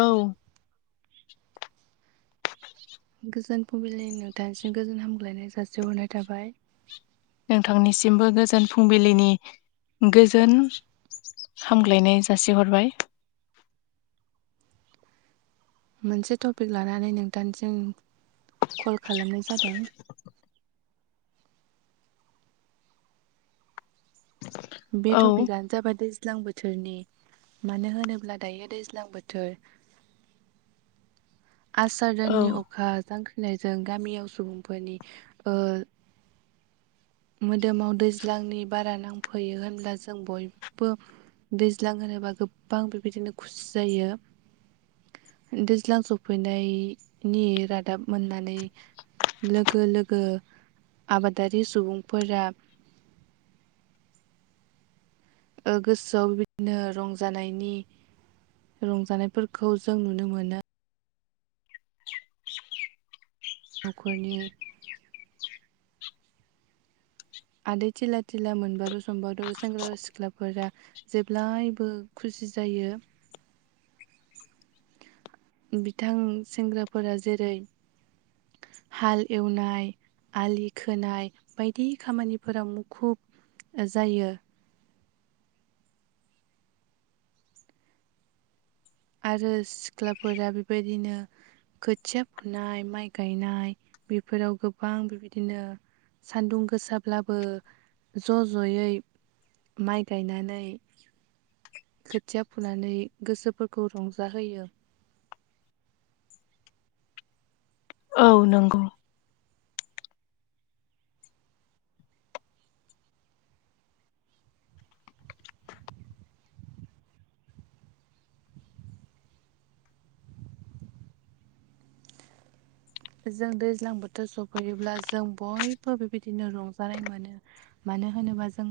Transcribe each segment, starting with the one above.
औ। गोजोन फुंबिलिनि नोंथांसिम गोजोन हामग्लायनाय जासि हरनाय थाबाय। नोंथांनिसिमबो गोजोन फुंबिलिनि गोजोन हामग्लायनाय जासिहरबाय मोनसे टपिक लानानै नोंथांजों कल खालामनाय जादों। [unintelligible] बे औ टपिकनो जाबाय दे। दैज्लां बोथोरनि मानो होनोब्ला दायो दैज्लां बोथोर औ आसारनि अखा जों गामियाव सुबुंफोरनि मोदोमाव दैज्लांनि बारा नांफैयो होनब्ला जों बयबो दैज्लां होनोबा गोबां बेबायदिनो खुसि जायो। दैज्लां सफैनायनि रादाब मोननानै लोगो लोगो आबादारि सुबुंफोरा गोसोआव बिबायदिनो रंजानायनि रंजानायफोरखौ जों नुनो मोनो। नखरनि आदै थिला ला मोनबाथ' संब' सेंग्रा सिख्लाफोरा जेब्लायबो खुसि फुसि जायो। बिथां सेंग्राफोरा जेरै हाल एवनाय आलि खोनाय बायदि खामानिफोरााव मुखुब जायो। आरो सिख्लाफोरा बेबायदिनो खोथिया फुनाय माइ गायनाय बेफोराव गोबां बेबायदिनो। सान्दुं गोसाब्लाबो ज' ज'यै माइ गायनानै खोथिया फुनानै गोसो खौ रंजाहोयो। औ नंगौ। जों दैज्लां बोथोर सफैयोब्ला जों बयबो बेबायदिनो रंजानाय मोनो मान ानो होनोबा जों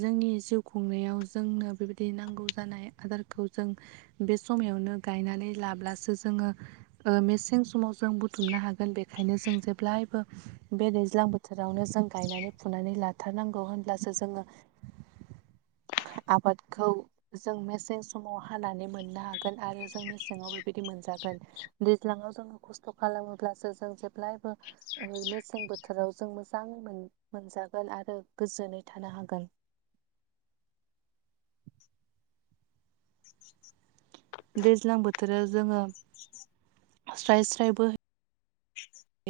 जा जिउ खुंनायाव जोंनो बेबायदि नांगौ जानाय आदारखौ जों बे समायावनो गायनानै लाब्लासो जोंङो। बथिं समाव जों बुथुमनो हागोन बेनिखायनो जों जेब्लायबो बे दैज्लां बोथोराव नो जों गायनानै फुनानै लाथारनांगौ होनब्लासो जोङो आबादखौ जों मेसें समाव हानानै मोननो हागोन आरो जों मेसेङाव बेबायदि मोनजागोन। बे जोङो खस्थ' खालामोब्लासो जों जेब्लायबो मेसें बोथोराव जों मोजां मोन। मोनजागोन आरो गोजोनै थानो हागोन। दैज्लां बोथोराव जोङो स्राय स्रायबो होयो।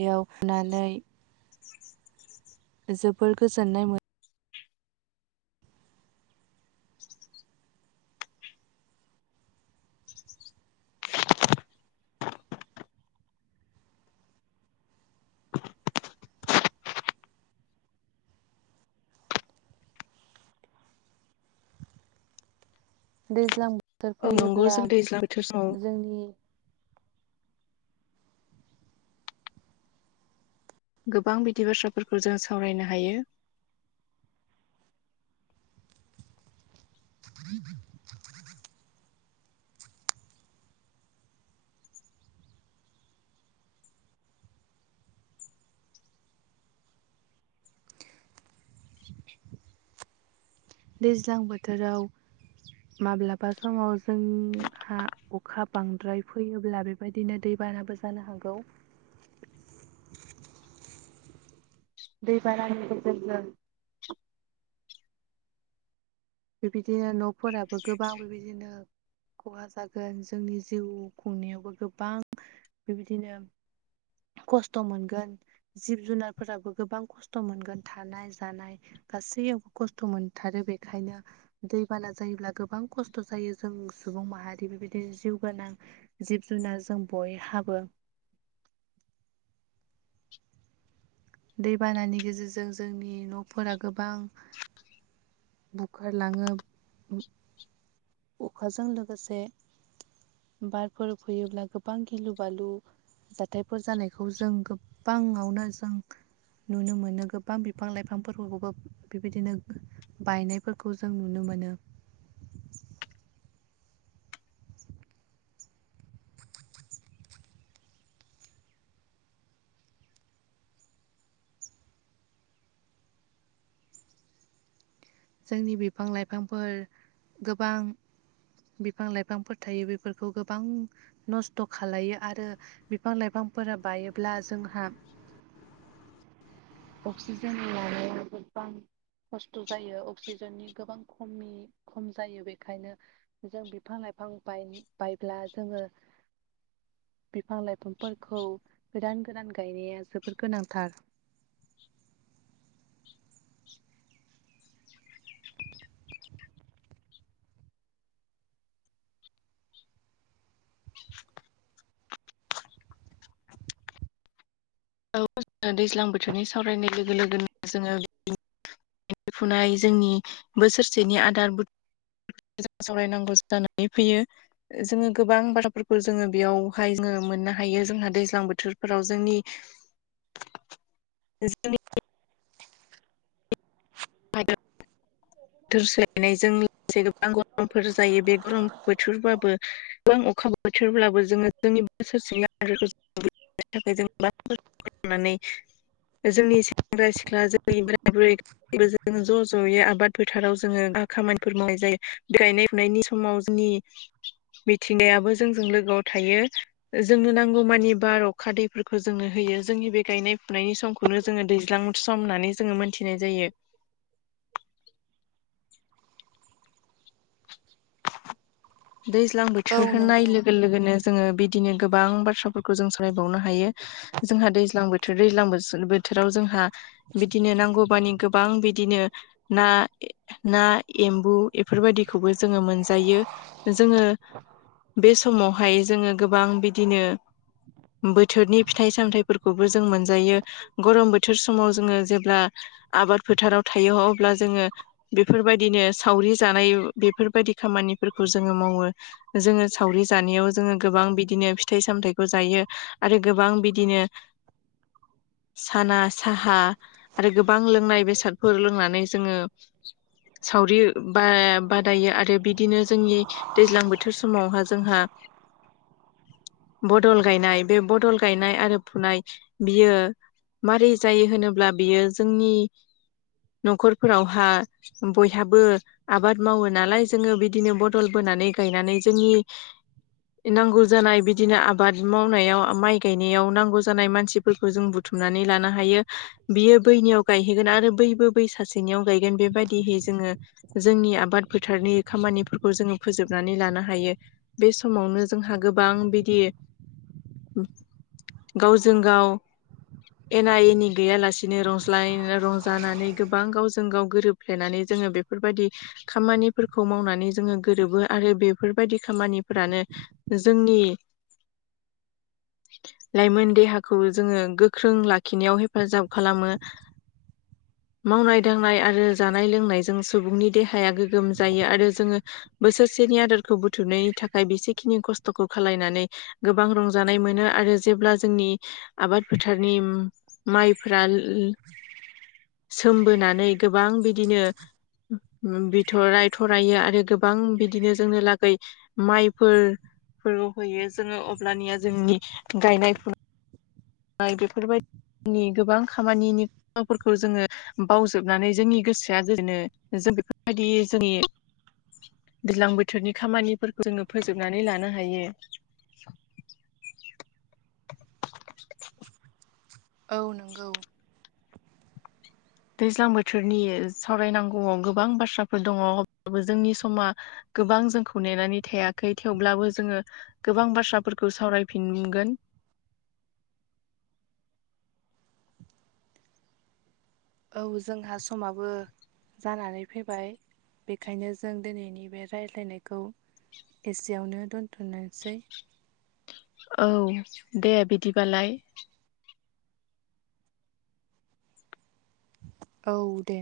दैयाव फुनानै जोबोर गोजोननाय मोनो। दैज्लां बोथोर औ नंगौ फैयोब्ला जों दैज्लां बोथोर समाव जोंनि गोबां बिदि बाथ्राफोरखौ जों सावरायनो हायो। [unintelligible] दैज्लां बोथोराव माब्लाबा समाव जोंहा अखा बांद्राय फैयोब्ला बेबायदिनो दै बानाबो जानो हागौ। दै बाना जों बेबायदिनो न'फोराबो गोबां बेबायदिनो खहा जागोन जोंनि जिउ खुंनायावबो गोबां बेबायदिनो खस्थ' मोनगोन जिब जुनारफोराबो गोबां खस्थ' मोनगोन थानाय जानाय। गासैयावबो खस्थ' मोनथारो बेखायनो दैबाना जायोब्ला गोबां खस्थ' जायो जों सुबुं माहारि बेबायदिनो जिउ गोनां। जिब जुनार जों बयहाबो दैबानानि गेजेरजों जोंनि न'फोरा गोबां बुखारलाङो अखाजों लोगोसे बारफोर फैयोब्ला गोबां गिलु बालु जाथायफोर जानायखौ जों बाङावनो जों नुनो मोनो गोबां बिफां लाइफांफोरखौबो बेबायदिनो बायनायफोरखौ जों नुनो मोनो। जोंनि बिफां लाइफांफोर गोबां बिफां लाइफांफोर थायो बेफोरखौ गोबां नस्थ' खालायो आरो बिफां लाइफां बायोब्ला जोंहा अक्सिजेन लानायाव गोबां खस्थ' जायो। अक्सिजेननि गोबां खमि खम जायो बेखायनो जों बिफां लाइफां बाय बायब्ला जोङो बिफां लाइफांफोरखौ गोदान सोरान गायनाया जोबोर गोनांथार औ दैज्लां बोथोरनि सावरायनाय लोगो लोगोनो जोङो गायनायफुनाय जोंनि बोसोरसेनि आदार बुुम सावरायनांगौ जानानै फैयो जोङो गोबां बाथ्राफोरखौ जोङो बेयावहाय जोङो मोननो हायो जोंहा दैज्लां बोथोरफोराव जोंनि ज [unintelligible] हद [unintelligible] औ। बोथोर सोलायनायजों लोगोसे गोबां गरमफोर जायो बे गरम बोथोरबाबो गोबां अखा बोथोरब्लाबो जोङो जोंनि बोसोर सिं आखौ थाखाय जों नानै जोंनि सेंग्रा सिख्ला जेरै बोराय बुरै जोो ज' ज'यै आबाद फोथाराव जोङो खामानिफोर मावनाय जायो बे गायनाय फुनायनि समाव जोंनि बि मिथिंनायाबो जोंजों लोगोआव थायो जोंनो नांगौ मानि बा अखा दैफोरखौ जोंनो होयो जोंनि बे गायनाय फुनायनि समखौनो जोङो दैज्लां सम होननानै जोङो मोनथिनाय जायो। दैज्लां औ बोथोर होनाय नंगौ लोगो औ लोगोनो जोङो बिदिनो गोबां बाथ्राफोरखौ जों सानाय बावनो हायो जोंहा दैज्लां बोथोर दैज्लां बोथोराव जोंहा बिदिनो नांगौबानि गोबां बिदि बिदिनो ना ना एम्बु बेफोरबायदिखौबो जोङो मोनजायो। जोङो बे समावहाय जोङो गोबां बिदिनो बोथोरनि फिथाइ सामथाइफोरखौबो जों मोनजायो गरम बोथोर समाव जोङो जेब्ला आबाद फोथाराव थायो अब्ला जोङो बेफोरबायदिनो सावरि जानाय बेफोरबायदि खामानिफोरखौ जो मावो जोङो सावरि जानायाव जोङो गोबां बिदिनो फिथाइ सामथखौ जायो आरो गोबां बिदिनो [inaudible] साना साहा आरो गोबां लोंनाय बेसादफोर लोंनानै जोङो सावरि ब बादायो आरो बिदिनो जोंनि दैज्लां बोथोर समावहा जोंहा बदल गायनाय बे बदल गायनाय आरो फुनाय बियो मारै जायो होनोब्ला बियो जोंनि न'खरफोरावहा बयहाबो आबाद मावो नालाय जोङो बिदि बिदिनो बदल बोनानै गायनानै जोंनि नांगौ जानाय बिदिनो आबाद मावनायाव माइ गायनायाव नांगौ जानाय मानसिफोरखौ जों बुथुम हुमनानै लानो हायो। बियो बैनियाव गायहैगोन आरो बैबो बै सासेनियाव गायगोन बेबायदिहै जोङो जोंनि आबाद फोथारनि खामानि फोरखौ जोङो फोजोबनानै लानो हायो बे समावनो जोंहा गोबां बिदि गावजों गाव एना एनि गैयालासेनो रंज रंजानानै गोबां गाव जों गाव गोरोबफ्लायनानै जोङो बेफोरबायदि खामानिफोरखौ मावनानै जोङो गोरोबो आरो बेफोरबायदि खामानिफ्रानो जोंनि [unintelligible] लाइमोन देहाखौ जोङो गोख्रों लाखिनायाव हेफाजाब खालामो। मावनाय दांनाय आरो जानाय लोंनायजों सुबुंनि देहाया गोगोम जायो आरो जोङो बोसोरसेनि आदारखौ बुथुमनायनि थाखाय बेसेखिनि खस्थ'खौ खालायनानै गोबां रंजानाय मोनो। मोन आरो जेब्ला जोंनि आबाद फोथारनि माइ उ [inaudible] सोमबोनानै गोबां बिदिनो बिथराय थरायो आरो गोबां बिदिनो जोंनो लागै माइफोर फोर होयो जोङो अब्लानिया जोंनि गायनाय फुनायनाय बेफोरबायदि नि गोबां खामानिनिफोरखौ जोङो बावजोबनानै जोंनि गोसोआ गोजोनो जों बेफोरबायदि जोंनि [unintelligible] दैज्लां बोथोरनि खामानिफोरखौ जोङो फोजोबनानै लानो हायो। [unintelligible] [unintelligible] औ नंगौ। दैज्लां बोथोरनि सावरायनांगौआव गोबां बाथ्राफोर दङ अब्लाबो जोंनि समा गोबां जोंखौ नेनानै थायाखै थेवब्लाबो जोङो गोबां बाथ्राफोरखौ सावरायफिनगोन। [unintelligible] औ जोंहा समाबो जानानै फैबाय। बेखायनो जों दिनैनि बे राय्लायनायखौ एसेयावनो दोनथ'नोसै। औ दे बिदिबालाय। औ दे।